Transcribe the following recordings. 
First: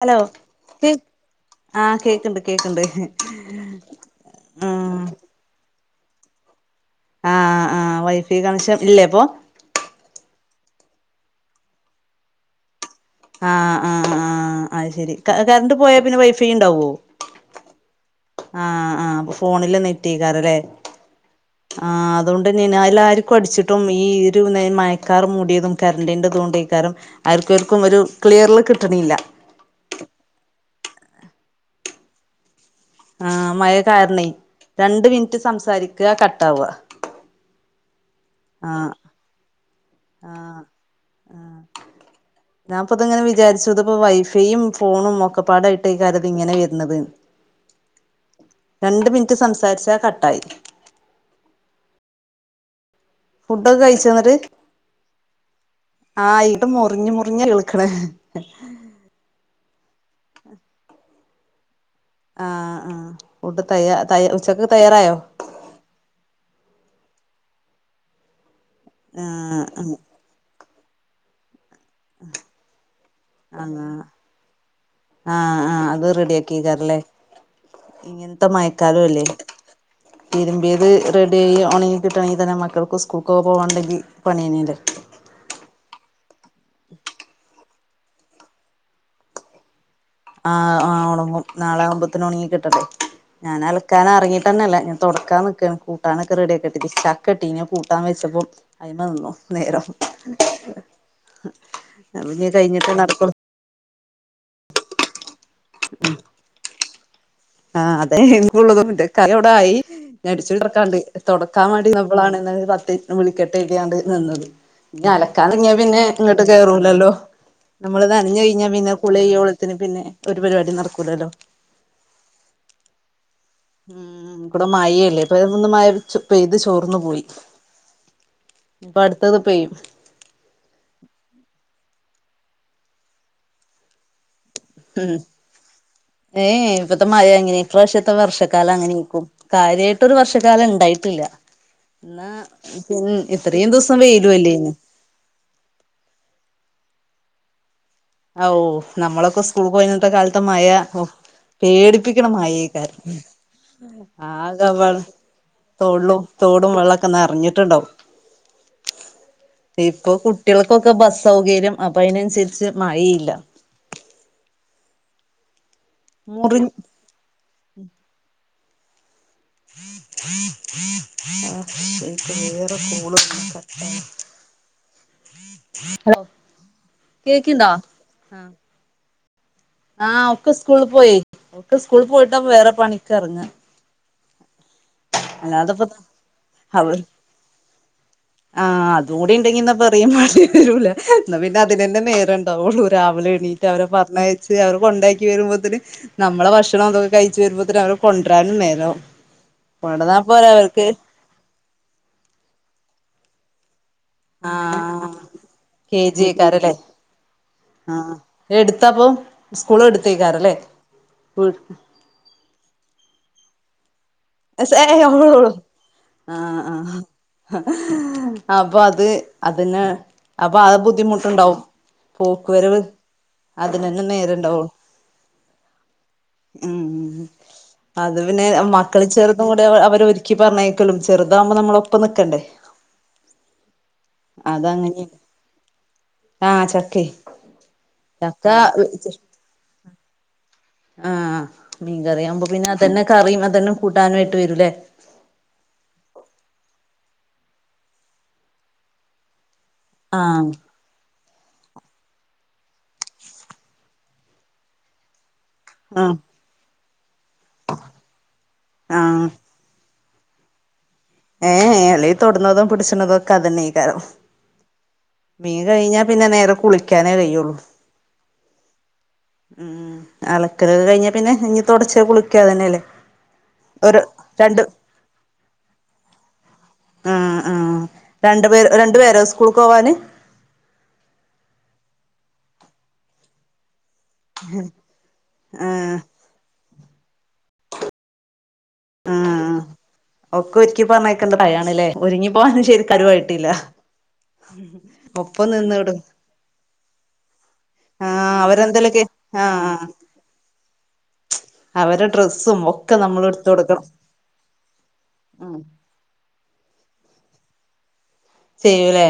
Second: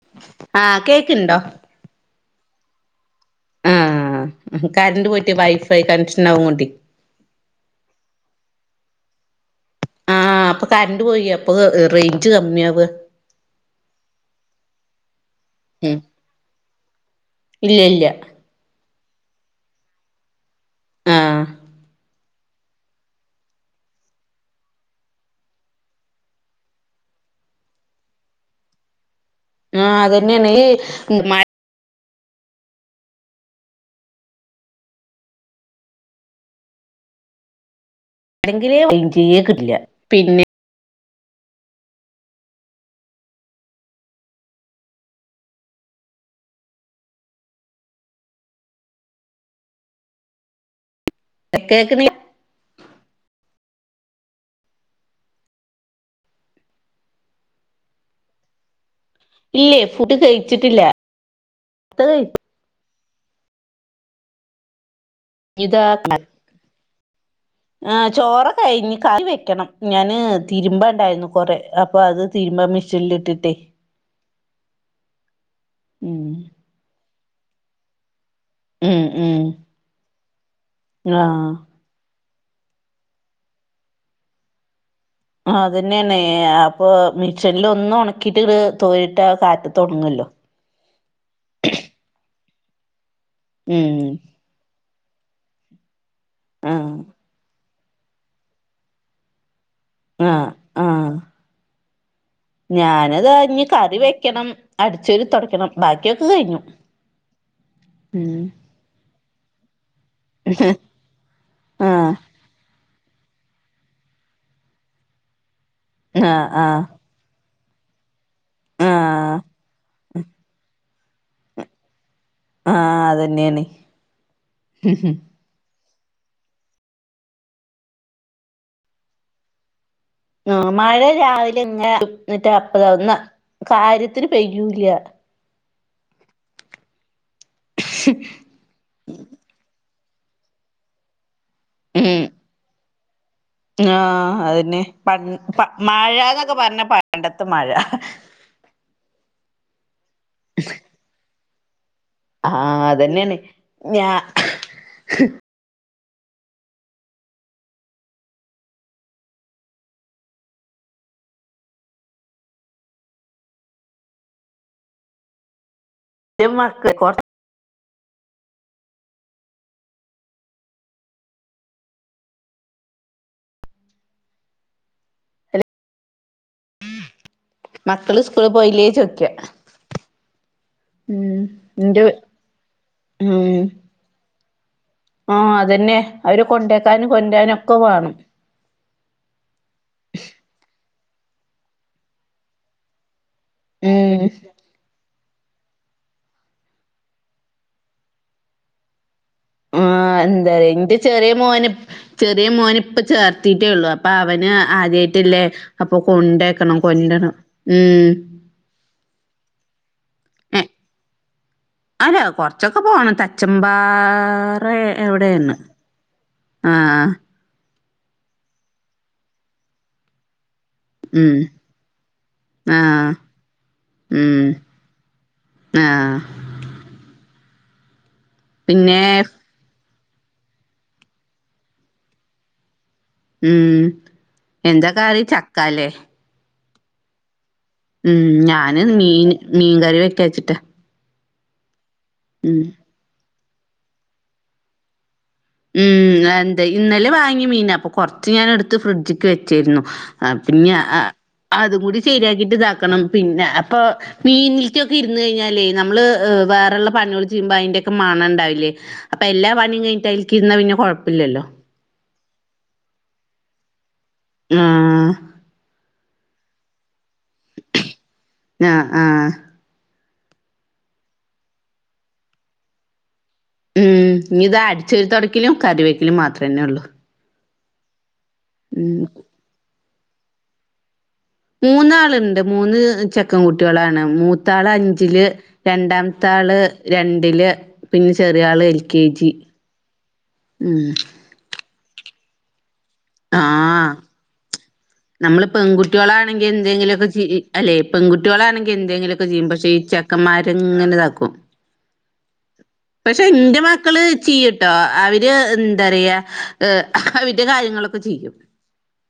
Hello ആഹ് കേക്ക്ണ്ടോ ആഹ് കേക്ണ്ട് കേക്ണ്ട്. ആഹ് കറന്റ് പോയിട്ട് വൈഫൈ കണക്ഷൻ ആവും ട്ടി ആഹ് ആഹ് വൈഫൈ കണക്ഷൻ ഇല്ലേ പ്പൊ? ആഹ് അപ്പൊ കറണ്ട് പോയി അപ്പൊ റേഞ്ച് കമ്മിയവ. ആഹ് ആഹ് ആഹ് അയ് ശരി കറണ്ട് ഉം പോയാ പിന്നെ വൈഫൈ ണ്ടാവോ? ഇല്ല ഇല്ല ആഹ് ആഹ് അപ്പൊ ഫോണില് നെറ്റേക്കാരലെ ആഹ് ആഹ് അതുകൊണ്ടെന്നേണ് അയ്ലാർക്കും അടിച്ചിട്ടും ഈ ഒരു മയക്കാർ മൂടിയതും കറണ്ടിൻ്റെതോണ്ടയ്കാരം ആർക്കും ആർക്കും ഒരു ക്ലിയർല് കിട്ടണല്ല. ആഹ് അതന്നെണ് ഈ മയ് ആഹ് മഴ കാരണ രണ്ട് മിനിറ്റ് സംസാരിക്ക കട്ടാവ മഴയാണെങ്കില് ആഹ് റേഞ്ചേ കിട്ടില്ല പിന്നെ ആഹ് ആഹ് ഞാൻപ്പതങ്ങനെ വിചാരിച്ചത്പ്പ വൈഫൈയും ഫോണും ഒക്കെപാടായിട്ട്കാരം ത്ങ്ങനെ വരുന്നത്. രണ്ട് മിനിറ്റ് സംസാരിച്ച കട്ടായി. കേക്ക്ണി ഫുഡൊക്കെ കഴിച്ചന്നിട്ട്? ആഹ് ഇത്‌ മുറിഞ്ഞ് മുറിഞ്ഞ കേൾക്കണേ ഇല്ലേ ഫുഡ് കഴിച്ചിട്ടില്ല. ആഹ് ആഹ് ഫുഡ് തയ ത ഉച്ചക്ക് തയ്യാറായോ? ഇതാ [unintelligible] ആഹ് ചോറ്കഴി കറി ആഹ് വെക്കണം ആഹ് ഞാന് തിരുമ്പണ്ടായിരുന്നു കൊറെ. അപ്പ അത് തീരുമ്പം മിഷൻല് ഇട്ടിട്ടേ. ആഹ് ആഹ് ആഹ് അത് ഉം റെഡിയാക്കിക്കാറല്ലേ? ഇങ്ങനേ തെ ഉം മയക്കാലും അല്ലേ ഉം തിരുമ്പിയത് ആഹ് റെഡ്യായി ഉണങ്ങി കിട്ടണെങ്കി തന്നെ മക്കൾക്ക് സ്കൂൾക്കെ പോവാണ്ടെങ്കി പണിയ്ഞ്ല്ലേ? ആഹ് അതനെയാണ് അപ്പൊ മിഷൻല് ഒന്നും ഒണക്കിട്ട്ത് തോരിട്ട കാറ്റത് ഒണങ്ങല്ലോ? ആഹ് ആഹ് ഉണങ്ങും നാളെ ആകുമ്പോത്ന് ഉണങ്ങികിട്ടട്ടെ ഞാൻ ഉം അലക്കാനറ ട്ടന്നല്ല ഞാ തുടക്കാൻ നിക്ക കുട്ടാനൊക്കെ ആ റെഡിയാക്കട്ടകെ ചക്ക ഇട്ടീഞ്ഞി അഹ് കൂ ട്ടാൻ വെച്ചപ്പം അയ്മെ നിന്നു നേരം. ആഹ് ആഹ് [unintelligible] ഞാനത് നടക്കൊള്ളൂ ഞ്ഞ് കറി വെക്കണം അടിച്ചൊരി തുടയ്ക്കണം ബാക്കിയൊക്കെ കഴിഞ്ഞു. ആഹ് അതെ ഉം എള്ളതുംണ്ട് കറവിട ആയി. ഞടിച്ചരി തൊടക്കാണ്ട് തുടക്കാൻ മടി ആ ബളാണ് ന്നലെ ത്തി വിളിക്കട്ടര്തീണ്ട് നിന്നത് ഇഞ് അലക്കാൻ ഇറങ്ങിയാ പിന്നെ ആ ഇങ്ങട്ട് ആ കേറൂലല്ലോ. നമ്മള് നനഞ്ഞഴിഞ്ഞാ ആ പിന്നെ കുളി ഓളത്തിന് പിന്നെ ഒരു പരിപാടി നടക്കൂലല്ലോ. ആഹ് അതന്നെണ്. ഉം ബടെ മായെല്ലേ. പയൊന്ന് മഴ പെയ്ത് ചോർന്നു പോയി ഇപ്പ അടുത്തത് പെയ്യും. ആഹ മഴ രാവിലെ ഇങ്ങനെ എന്നിട്ട് അപ്പയ ഒന്ന് കാര്യത്തിന് പെയ്യൂല. ഉം ഏ ഇപ്പത്തെ മഴ അങ്ങനെ ഇപ്രാവശ്യത്തെ വർഷക്കാലം അങ്ങനെനേക്കും കാര്യയി ട്ടൊരു ഒരു വർഷകാലം ഇണ്ടായിട്ടില്ല ഉം ഇന്നാ പിൻ ഇത്രയും ദിവസം വേലും അല്ലേന്നോ പൻ പ മയ്യാന്നൊക്കെ പറഞ്ഞ പണ്ടത്ത മഴ. ഔ നമ്മളൊക്കെ സ്കൂൾ പോയിന്നിത്തെ കാലത്ത മഴ പേടിപ്പിക്ക്ണ ആ മയെക്കാരം അതന്നെയാണ് ഞാ ആകാവെള്ള തൊള്ളും തോടും വെള്ളക്കെ നറഞ്ഞിട്ടുണ്ടാവും. ഇപ്പൊ കുട്ടികൾക്കൊക്കെ ബസ് സൗകര്യം അപ്പൊ അയിനനുസരിച്ച് മഴയില്ല. ന്റെ മുറി മക്ക് ക്കോ [inaudible] വേറെ കോൾ കട്ടായി ഹലോ കേക്കിണ്ടോ മക്കള് സ്കൂള് ആഹ് പോയില്ലേ ചോയ്ക്യാ? ആഹ് ഒക്കെ സ്കൂൾ പോയേ ഒക്കെ ന്റെ സ്കൂള് പോയിട്ട വേറെ പണിക്ക് എറങ്ങ. ആഹ അല്ലാതെപ്പ അതന്നെ അവരെ അവ കൊണ്ടേക്കാനും കൊണ്ടാരനൊക്കെ വണം. ആഹ് അതും കൂടി ഇണ്ടെങ്കി എന്നാ പറയും മണ്ടേരൂല എന്നാ പിന്നെ അതിനന്നെ നേര ഇണ്ടാവുള്ളൂ രാവിലെ എണീ റ്റ് അവരെ ഉം പറഞ്ഞച്ച് അവർ കൊണ്ടകി ക്കി വരുമ്പോത്തിന് നമ്മളെ ഭക്ഷണം ഇതൊക്കെ കഴിച്ച്ച് വരുമ്പോത്തന് അവരെ കൊണ്ടരാനും നേരവും. ആഹ് എന്താ ഇന്റെ ചെറിയ മോന് ചെറിയ മോന് ഇപ്പ ചേർത്തിട്ടേള്ളു അ അപ്പൊ അവന് ആഹ് ആദ്യായിട്ടില്ലേ അപ്പൊ കെ ജി ക്കാരല്ലേ കൊണ്ടേക്കണം കൊണ്ടരണം ഉം. ആഹ് എടുത്തപ്പൊ സ്കുള് എടുത്തേക്കാരം ല്ലേ? എ വി അല്ല കൊറച്ചൊക്കെ പോണം തച്മ്പാ സെ എഏ ആഹ ആഹ് ആഹ് അപ്പൊ അത് അതിനെ. അപ്പൊ അ ഉം ബുദ്ധിമുട്ടുണ്ടാവും പോക്ക് വരവ് ആഹ് അതിനന്നെ ഉം നേരെണ്ടാവു ആഹ് ഉം അത് പിന്നെ മക അതുകൂടെ അവ അവര് ഒരുക്കി പറഞ്ഞേക്കലും ചെറുതാവകുമോ നമ്മള് ഒപ്പം നിക്കണ്ടേ. ഉം എന്താ കറി ചക്കാലേ. ആഹ ചക്കെ. ഉം ഞാന് മീൻ മീൻകറി വെക്കച്ചിട്. ആഹ് മീൻകറിയ ആവുമ്പോ പിന്നെ അതന്നെ കറിയും അതന്നെ കൂട്ടാനായിട്ട് വരൂല്ലേ? ഉം അന്ത്‌ ഇന്നലെ വാങ്ങിയ മീന അപ്പൊ കൊറച്ച് ഞാൻ എടുത്ത് ഫ്രിഡ്ജിക്ക് വെച്ചായിരുന്നു. ആഹ ആഹ് പിന്നെ ആഹ അതും കൂടി ശരിയാക്കിട്ട് ഇതാക്കണം പിന്നെ അപ്പൊ മീനില്ലോക്കെ ഇരുന്ന് കഴിഞ്ഞാലേ നമ്മള് ആഹ് ഹ് വേറെള്ള പണികള ചെയ്യുമ്പോ അയിന്റെയൊക്കെ മണണ്ടാവില്ലേ അപ്പൊ ആഹ് എല്ലാ പണിയും കഴി ക്കിര്ന്നാ പിന്നെ കൊഴപ്പില്ലല്ലോ ഏ ഏയ് അല്ലേയ് തൊടുന്നതും പിടിച്ചുന്നതും ഒക്കെ അതന്നെയ്കാരം. ആഹ് ആഹ് മീൻ കഴിഞ്ഞാ പിന്നെ നേരെ കുളിക്കാനേ കഴിയോള്ളൂ. ആഹ ആഹ ഉം അലക്കലോക്കെ കഴിഞ്ഞ പിന്നെ ഇഞ്ഞ് തോടച്ച് കുളിക്ക തന്നെയല്ലേ. ഉം ഇനി ഇതാ അടിച്ചോരി തോടക്കലും കറി വെക്കലും മാത്രന്നേ ഉള്ളൂ. ആഹ് ആഹ് രണ്ടു പേര് രണ്ടു ഉം പേരോ സ്കൂൾക്ക് പോവാന്. മൂന്നാളുണ്ട് മൂന്ന് ചെക്കൻ കുട്ടികളാണ് മൂത്താള് അഞ്ചില് ആഹ് രണ്ടാം ത്ത ആള് രണ്ടില് പിന്നെ ചെറിയ ആള് എ ൽ ആ ഒക്കെ ഒരിക്കി പറണയാക്കേണ്ട പ്രയാണല്ലേ ഒരുങ്ങി പോവാനും ശെരി കരുവായിട്ടില്ല ആഹ് നമ്മള് പെൺകുട്ടളാണെങ്കിൽ എന്തെങ്കിലുമൊക്കെ ചെ അല്ലെ ആഹ് പെൺകുട്ടികളാണെങ്കിൽ അവരെന്തേലൊക്കെ എന്തെങ്കിലുക്കെ ചെയ്യും പക്ഷെ ഈ ആഹ് ചെ ഒക്കമാര്ഇങ്ങനെ ഇതാക്കും. അവരെ ഡ്രസ്സും ഒക്കെ നമ്മൾ പക്ഷെ എടുത്ത് എന്റെ കൊടുക്കണം മക്കള് ചെയ്ട്ടോ അവര്. ഉം ന്താ റയാ അവന്റെ കാര്യങ്ങളൊക്കെ ചെയ്യും. ചെയ്യൂലേ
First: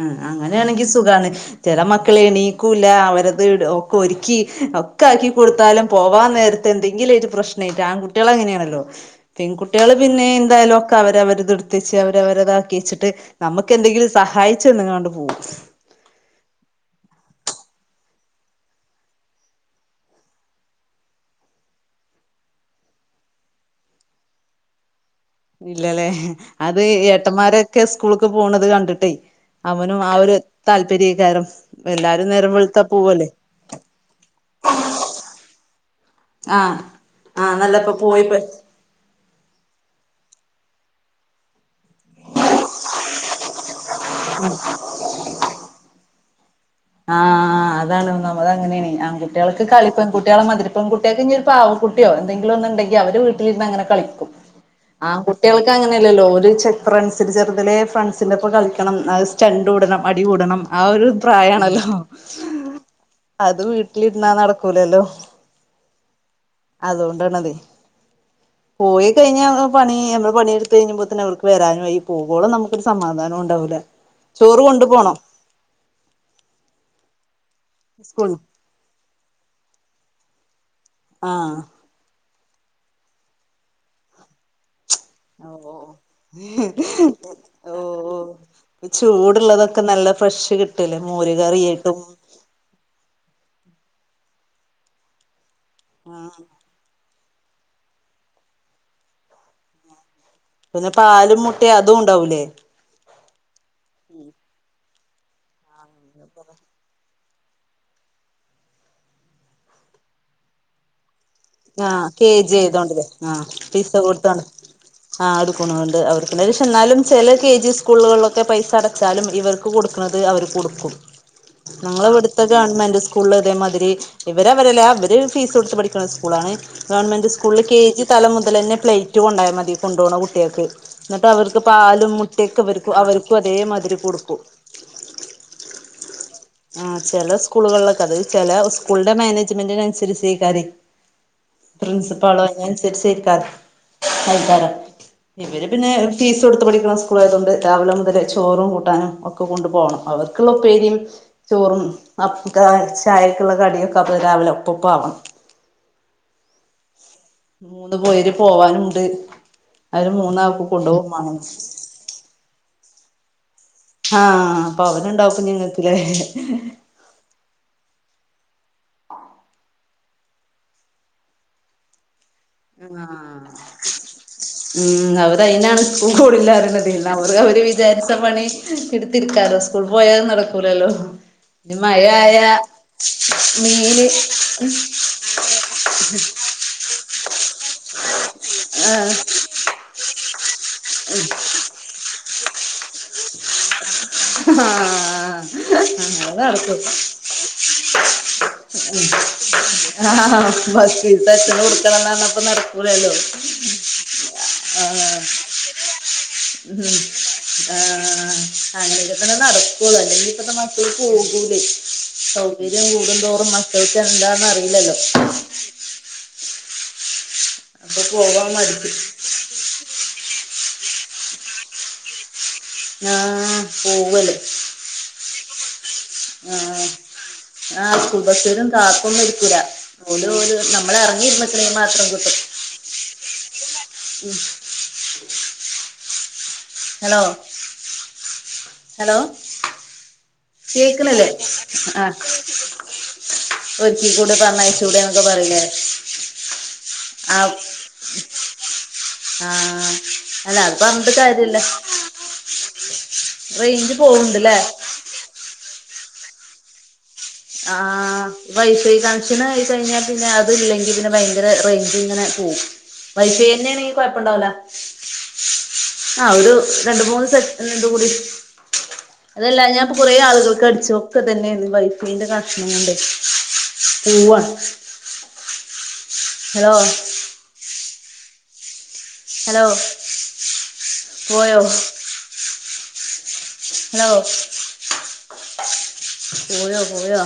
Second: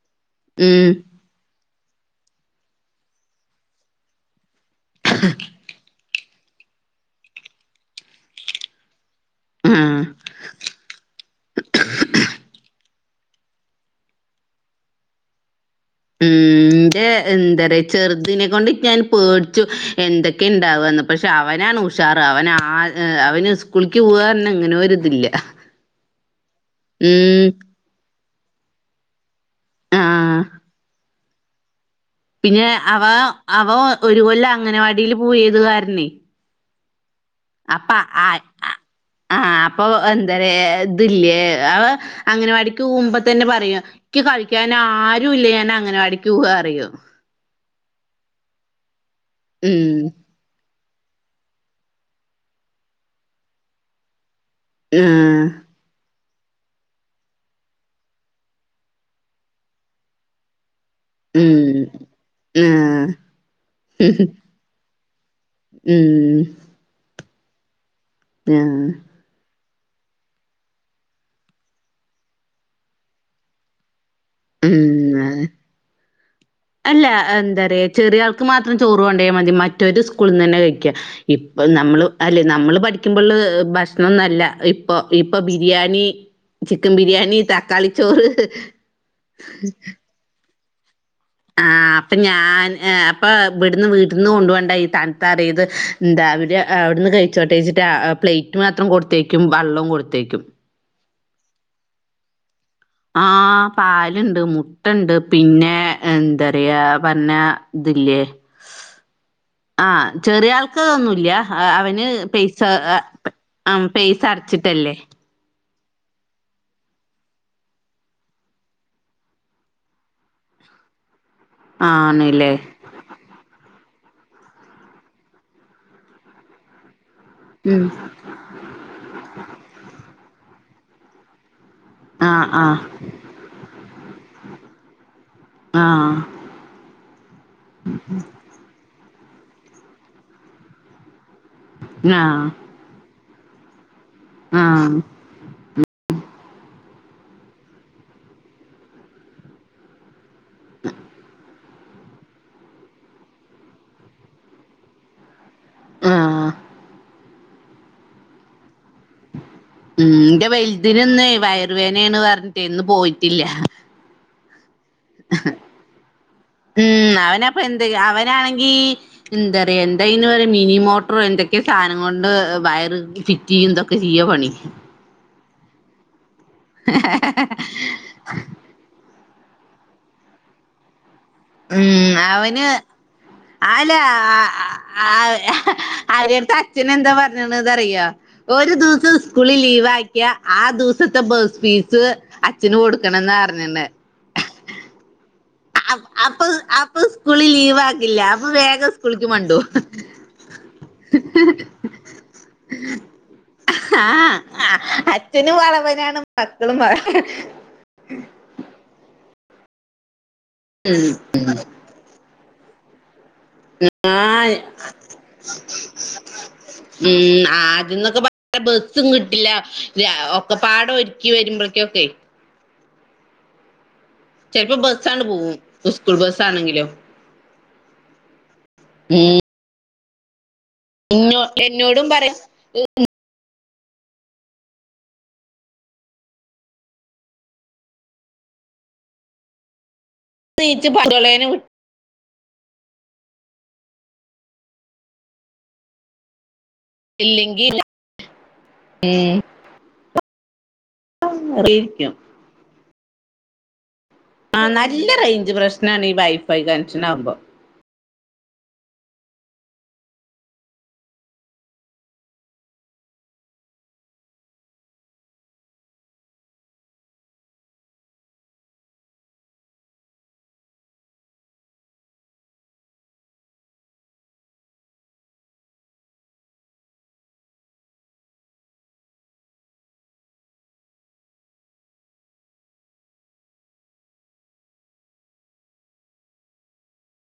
അ അങ്ങനെയാണെങ്കി ഉം സുഖാണ്. ചില മക്കള് എണീക്കൂല അവരത് ഒക്കെ ഒരുക്കി ഒക്കെ ആക്കി കൊടുത്താലും. പോവാൻ നേരത്തെ എന്തെങ്കിലും ഒരു പ്രശ്നായിട്ട് ആൺകുട്ടികള്അ ങ്ങനെയാണല്ലോ. പെൺകുട്ടികള് ആഹ് പിന്നെ എന്തായാലും ഒക്കെ അവരവരത് എടുത്തിച്ച് അവരവരതാക്കി വെച്ചിട്ട്. നമുക്ക് എന്തെങ്കിലും സഹായിച്ചന്നാണ്ട് പോക്കും. ഉംന്റെ എന്താ പറയാ ചെറുതിനിനെ കൊണ്ട് ഞാൻ പേടിച്ചു എന്തൊക്കെ ഉണ്ടാവാന്ന്. പക്ഷെ അവനാണ് ഉഷാറ് അവൻ ആ അവന് സ്കൂളക്ക് പോവാാന്നെ അങ്ങനെ ഒരിതില്ല. ഇല്ലല്ലേ അത് ഉം ഏട്ടന്മാരൊക്കെ സ്കൂളക്ക് പോണത് കണ്ടിട്ടേ. അവനും ആ ഒരു ആഹ് താല്പര്യക്കാരം എല്ലാ പിന്നെ അവ അവ ഒരു കൊല്ലം അങ്ങനവാടിൽ പോയിയത്കാരണേ. ആഹ അപ്പാ ആ ആ ആഹ അപ്പൊ എന്താരെ ഇതിലെ അവ അങ്ങനവാടിക്ക് പോകുമ്പോ തന്നെ പറയയും. എക്ക് കളിക്കാൻ ആരുല്ല ഞാൻ അങ്ങനവാടിക്ക് പോവാ റിയോ. ആഹ്താണ് നമ്മത് അങ്ങനെയണ ആ കുട്ടികൾക്ക് കളിപ് പെൺ ഉം പെൺകുട്ടികള മാതിരി കുട്ടിയൊക്കെ ഒരു പാവ കുട്ടിയോ എന്തെങ്കിലും ഒന്നണ്ടെങ്കിഅവര് വീട്ടിരുന്ന് അങ്ങെനെ കളിക്കും. ആഹ് ആൺകുട്ടികൾക്ക് അങ്ങനെയല്ലല്ലോ ഒരു ചെ ഫ്രണ്ട്സി ചെറുതലെ ഫ്രണ്ട്സിന്റെറെ ഇപ്പ കളിക്കണം സ്റ്റണ്ട് കൂടണം അടി കൂടണം ആ ഒരു പ്രായാണ്. ഉം ല്ലോ ആഹ് അത് വീട്ടിലിന്ന നടക്കൂലല്ലോ. ഉം അതുകൊണ്ടാണ്ത ആഹ് പോയി കഴിഞ്ഞാൽ പണി നമ്മടെ പണിെടുത്ത് കഴിഞ്ഞുമ്പോ തന്നെ അവർക്ക് വേറെആരുമായി പോകുമ്പോള് നമുക്കരുസമാധാനവും ഉണ്ടാവൂല്ല. ചോറ് കൊണ്ടു പോണം. ഉം അല്ല എന്താ പറയ ചെറിയ സ്കൂളിന്ന് ആൾക്ക് മാത്രം ചോറ് കൊണ്ട്ടോയ മതി മറ്റവരു സ്കൂളിൽ നിന്ന് തന്നെ കഴി ആഹ് ഇപ്പ നമ്മള് അല്ലേ നമ്മള് പഠിക്കുമ്പോള് ഭക്ഷണംന്നുംല്ല. ഇപ്പൊ ഇപ്പൊ ഓ ഓ ബിരിയാണി ചിക്കൻ ബിരിയാണി ഓ തക്കാളി ചോറ്. ചൂടുള്ളതൊക്കെ നല്ല ഫ്രഷ് കിട്ടൂലേ മോര് ആഹ് കറിയായിട്ടും. അപ്പൊ ഞാൻ അപ്പൊ ഇവിടുന്ന് വീട്ടീന്ന് കൊണ്ട പോവണ്ട ഈ തക്കറീത് ആ എന്താ അവയ് അവിടെന്ന് കഴിച്ചോട്ടേച്ചിട്ട് പ്ലേറ്റ് മാത്രം കൊടുത്തേക്കും വെള്ളവും കൊടുത്തേക്കും. പിന്നെ പാലും മുട്ടയും അതും ഉണ്ടാവൂലേ. ആഹ് പാലുണ്ട് മുട്ട ഉണ്ട് പിന്നെ എന്താ പറയാ ഇതില്ലേ. [inaudible] ആഹ് ചെറിയാൾക്ക് ഒന്നുല്ല. അ ആഹ് അവന് കെ ജി പൈസ ആ ചെയ്തോണ്ടില്ലേ അം പൈസ അട്ച്ചിട്ടല്ലേ. ആ അടുക്കുണുണ്ട് അവർക്ക് പക്ഷെ എന്നാലും ചില കെ ജി സ്കൂളുകൾലൊക്കെ പൈസ അടച്ചാലും ഇവർ. ക്ക് കൊട്ക്കുണത് അവര് കൊടുക്കും. നങ്ങളെ ഇവട്ത്തെ ആണ്ല്ലേ ഗവൺമെന്റ് സ്കൂൾല് ഇതേമാതിരി ഇവര് അവരല്ലാ അവര് ഫീസൊട്ത്ത് പഠിക്കണ സ് കൂളാണ് ഗവൺമെൻറ് സ്കൂൾല് കെ ഉം ജി തലം മുതലെന്നെ പ്ലെയ് റ്റ് കൊണ്ടായാ മതി കൊണ്ടോണ കുട്ട്യാക്ക് എന്നട്ട് അവർക്ക് പാലും ആഹ് മുട്ടിയൊക്കെ ആഹ് ഇവർക്ക് അവര്. ക്കു അതെ മാതിരി കൊടുക്കൂ. ആഹ്. ആഹ് ചെലെ സ്കൂളുകൾലൊക്കെ അത് ചില സ്കൂൾൻ്റെ മാനേജ്മെന്റിനനുസരിച്ചയ്ക്കാരെ. പ്രിൻസിപ്പാളോ ആഹ് അയ്നൻസര്ച്ചയ്ക്കാരം ആഹ് അയ്ക്കാരം. ആഹ് ഇവര് പിന്നെ ഫീസൊട്ത്ത് പഠിക്ക്ണ സ്കൂളായതോണ്ട് രാവിലെ മുതല് ചോറും കൂട്ടാനും ഒക്കെ കൊണ്ടു പോണം അവർ. ക്ക്ള്ള ഉപ്പേരീം. ചോറും അപ് ക ചായക്കുള്ള കടിയൊക്കെ അപ്പ രാവിലെ ഒപ്പപ്പ ആവണം. ആഹ്. മൂന്ന് പേര് പോവാനൂണ്ട്. ഉം ഇന്റെ വൽതിനിന്ന് വയറുവേനേണ് പറഞ്ഞിട്ട് ഇന്ന് പോയിറ്റില്ല. ആഹ് അപ്പൊ അവന്ണ്ടവുപ്പഞ്ഞ് ഇങ്ങക്ക്ലേ. ഉം അവനപ്പൊ എന്ത് അവനാണെങ്കി. എന്താ പറയ എന്തയ്ന് പറയ മിനി മോട്ടറോ എന്തൊക്കെ സാധനം കൊണ്ട്. വയറ് ആഹ് ഫിറ്റ്യ്യും ഇതൊക്കെ ചെയ്യ പണി. ഉം അവറ് അയ്നാണ് സ്കൂക്കോണില്ല പറിണതെ ഇന്നാ അവറ് അവര് വിചാരി ത്ത പണി ഇട്ത്തിര്ക്കാലോ സ്കൂൾ പോയാലു അത് നടക്കൂലല്ലോ. ഇഞ്ഞ് ഉം മഴായ അവന് അല്ല മീന് ഉം. ച്ചനെന്താ പറഞ്ഞത് ന്നറിയാ ഒരു ദിവസം ആഹ് സ്കൂളിൽ ലീവാ ക്ക്യ ആ ദിവസത്തെ ബസ് ഫീസ് അച്ഛന് കൊടുക്കണന്ന പറഞ്ന്ന. ആഹ്. അപ് അത് അപ്പൊ നടക്കും അപ്പൊ സ്കൂള് ലീവാക്കില്ല അപ്പൊ വേഗം സ്കൂള്ക്ക് മണ്ടു. ആഹ് ബസ് ഫീസ് അഛന് കൊടുക്കണംന്ന് പറഞ്ഞപ്പൊ നടക്കൂലല്ലൊ. ആഹ് അ അച്ഛനും വളവനാണ് മക്കളും വളവ ഏഹ് അങ്ങന [unintelligible] ങ്ങനെ നടക്കൊള്ളു അല്ലെങ്കി ഇപ്പത്തെ മക്കള് ഉം. പോകൂലെയ് സൗകര്യം കൂടുംന്തോറും മ ചോദിച്ചാ ആ എന്താന്നറിയില്ലല്ലോ. ഉം അപ്പൊ ആദ്യന്നൊക്കെ പ [unintelligible] പോവാൻ ഞ്ഞ മടിക്കും ബസും കിട്ടില്ല. വ്യാ ഒക്കെപ്പാടെ ഒര്ക്കി വരുമ്പൾക്ക്യൊക്കെ. ആഹ് പോവ്വല്. ചെൽപ്പം ബസങ്ങട് പോകും. ആഹ് ആഹ് സ്കൂൾ ബസ്സരും കാത്തൊന്നും ഉം. ഇര്ക്കൂല ഓല് ഓല് ന മ്മള് എറങ്ങി ഇന്നോ- ഇര്ന്ന്ക്ക്ണെ മാത്രം എന്നോടും പറയാം കിട്ടും. ഹലോ. ഹലോ നീച്ച് കേക്ക്ണ്ല്ലേ പടളേനെ ആഹ്. ഒര്ക്കി കൂടെ പറഞ്ഞയ്ച്ചൂടെന്നൊക്കെ പറയിലേ. ഇല്ലെങ്കി ഉം. ആഹ് അല്ല അത് പറഞ്ഞിട്ട് കാര്യല്ല ഇരിക്കും. റേയിഞ്ച് പോവ് ആഹ് നല്ല റേഞ്ച് പ്രശ്നാണ് ഈ വൈഫൈ കൻഷൻ ആകുമ്പോൾ ആഹ് വൈഫൈ കൺഷൻ ആയി കഴിഞ്ഞാൽ പിന്നെ അതില്ലെങ്കി പിന്നെ ഭയങ്കര റേഞ്ച് ഇങ്ങനെ പോകും വൈഫൈ തന്നെയ ആണെങ്കിൽ കൊഴപ്പണ്ടാവുല ആ ഒരു രണ്ട് മൂന്ന് സെറ്റ് ഇത് കൂടി അതല്ലാ ഞാപ്പൊ കുറെ ആളുകൾക്ക് അടിച്ചു, ഒക്കെ ഇതന്നെനെന്ന് വൈ വൈഫൈന്റെ കനക്ഷങ്ങണ്ട് പൂവാണ് ഹലോ ഹലോ പോയോ ഹലോ പോയൊ പോയാ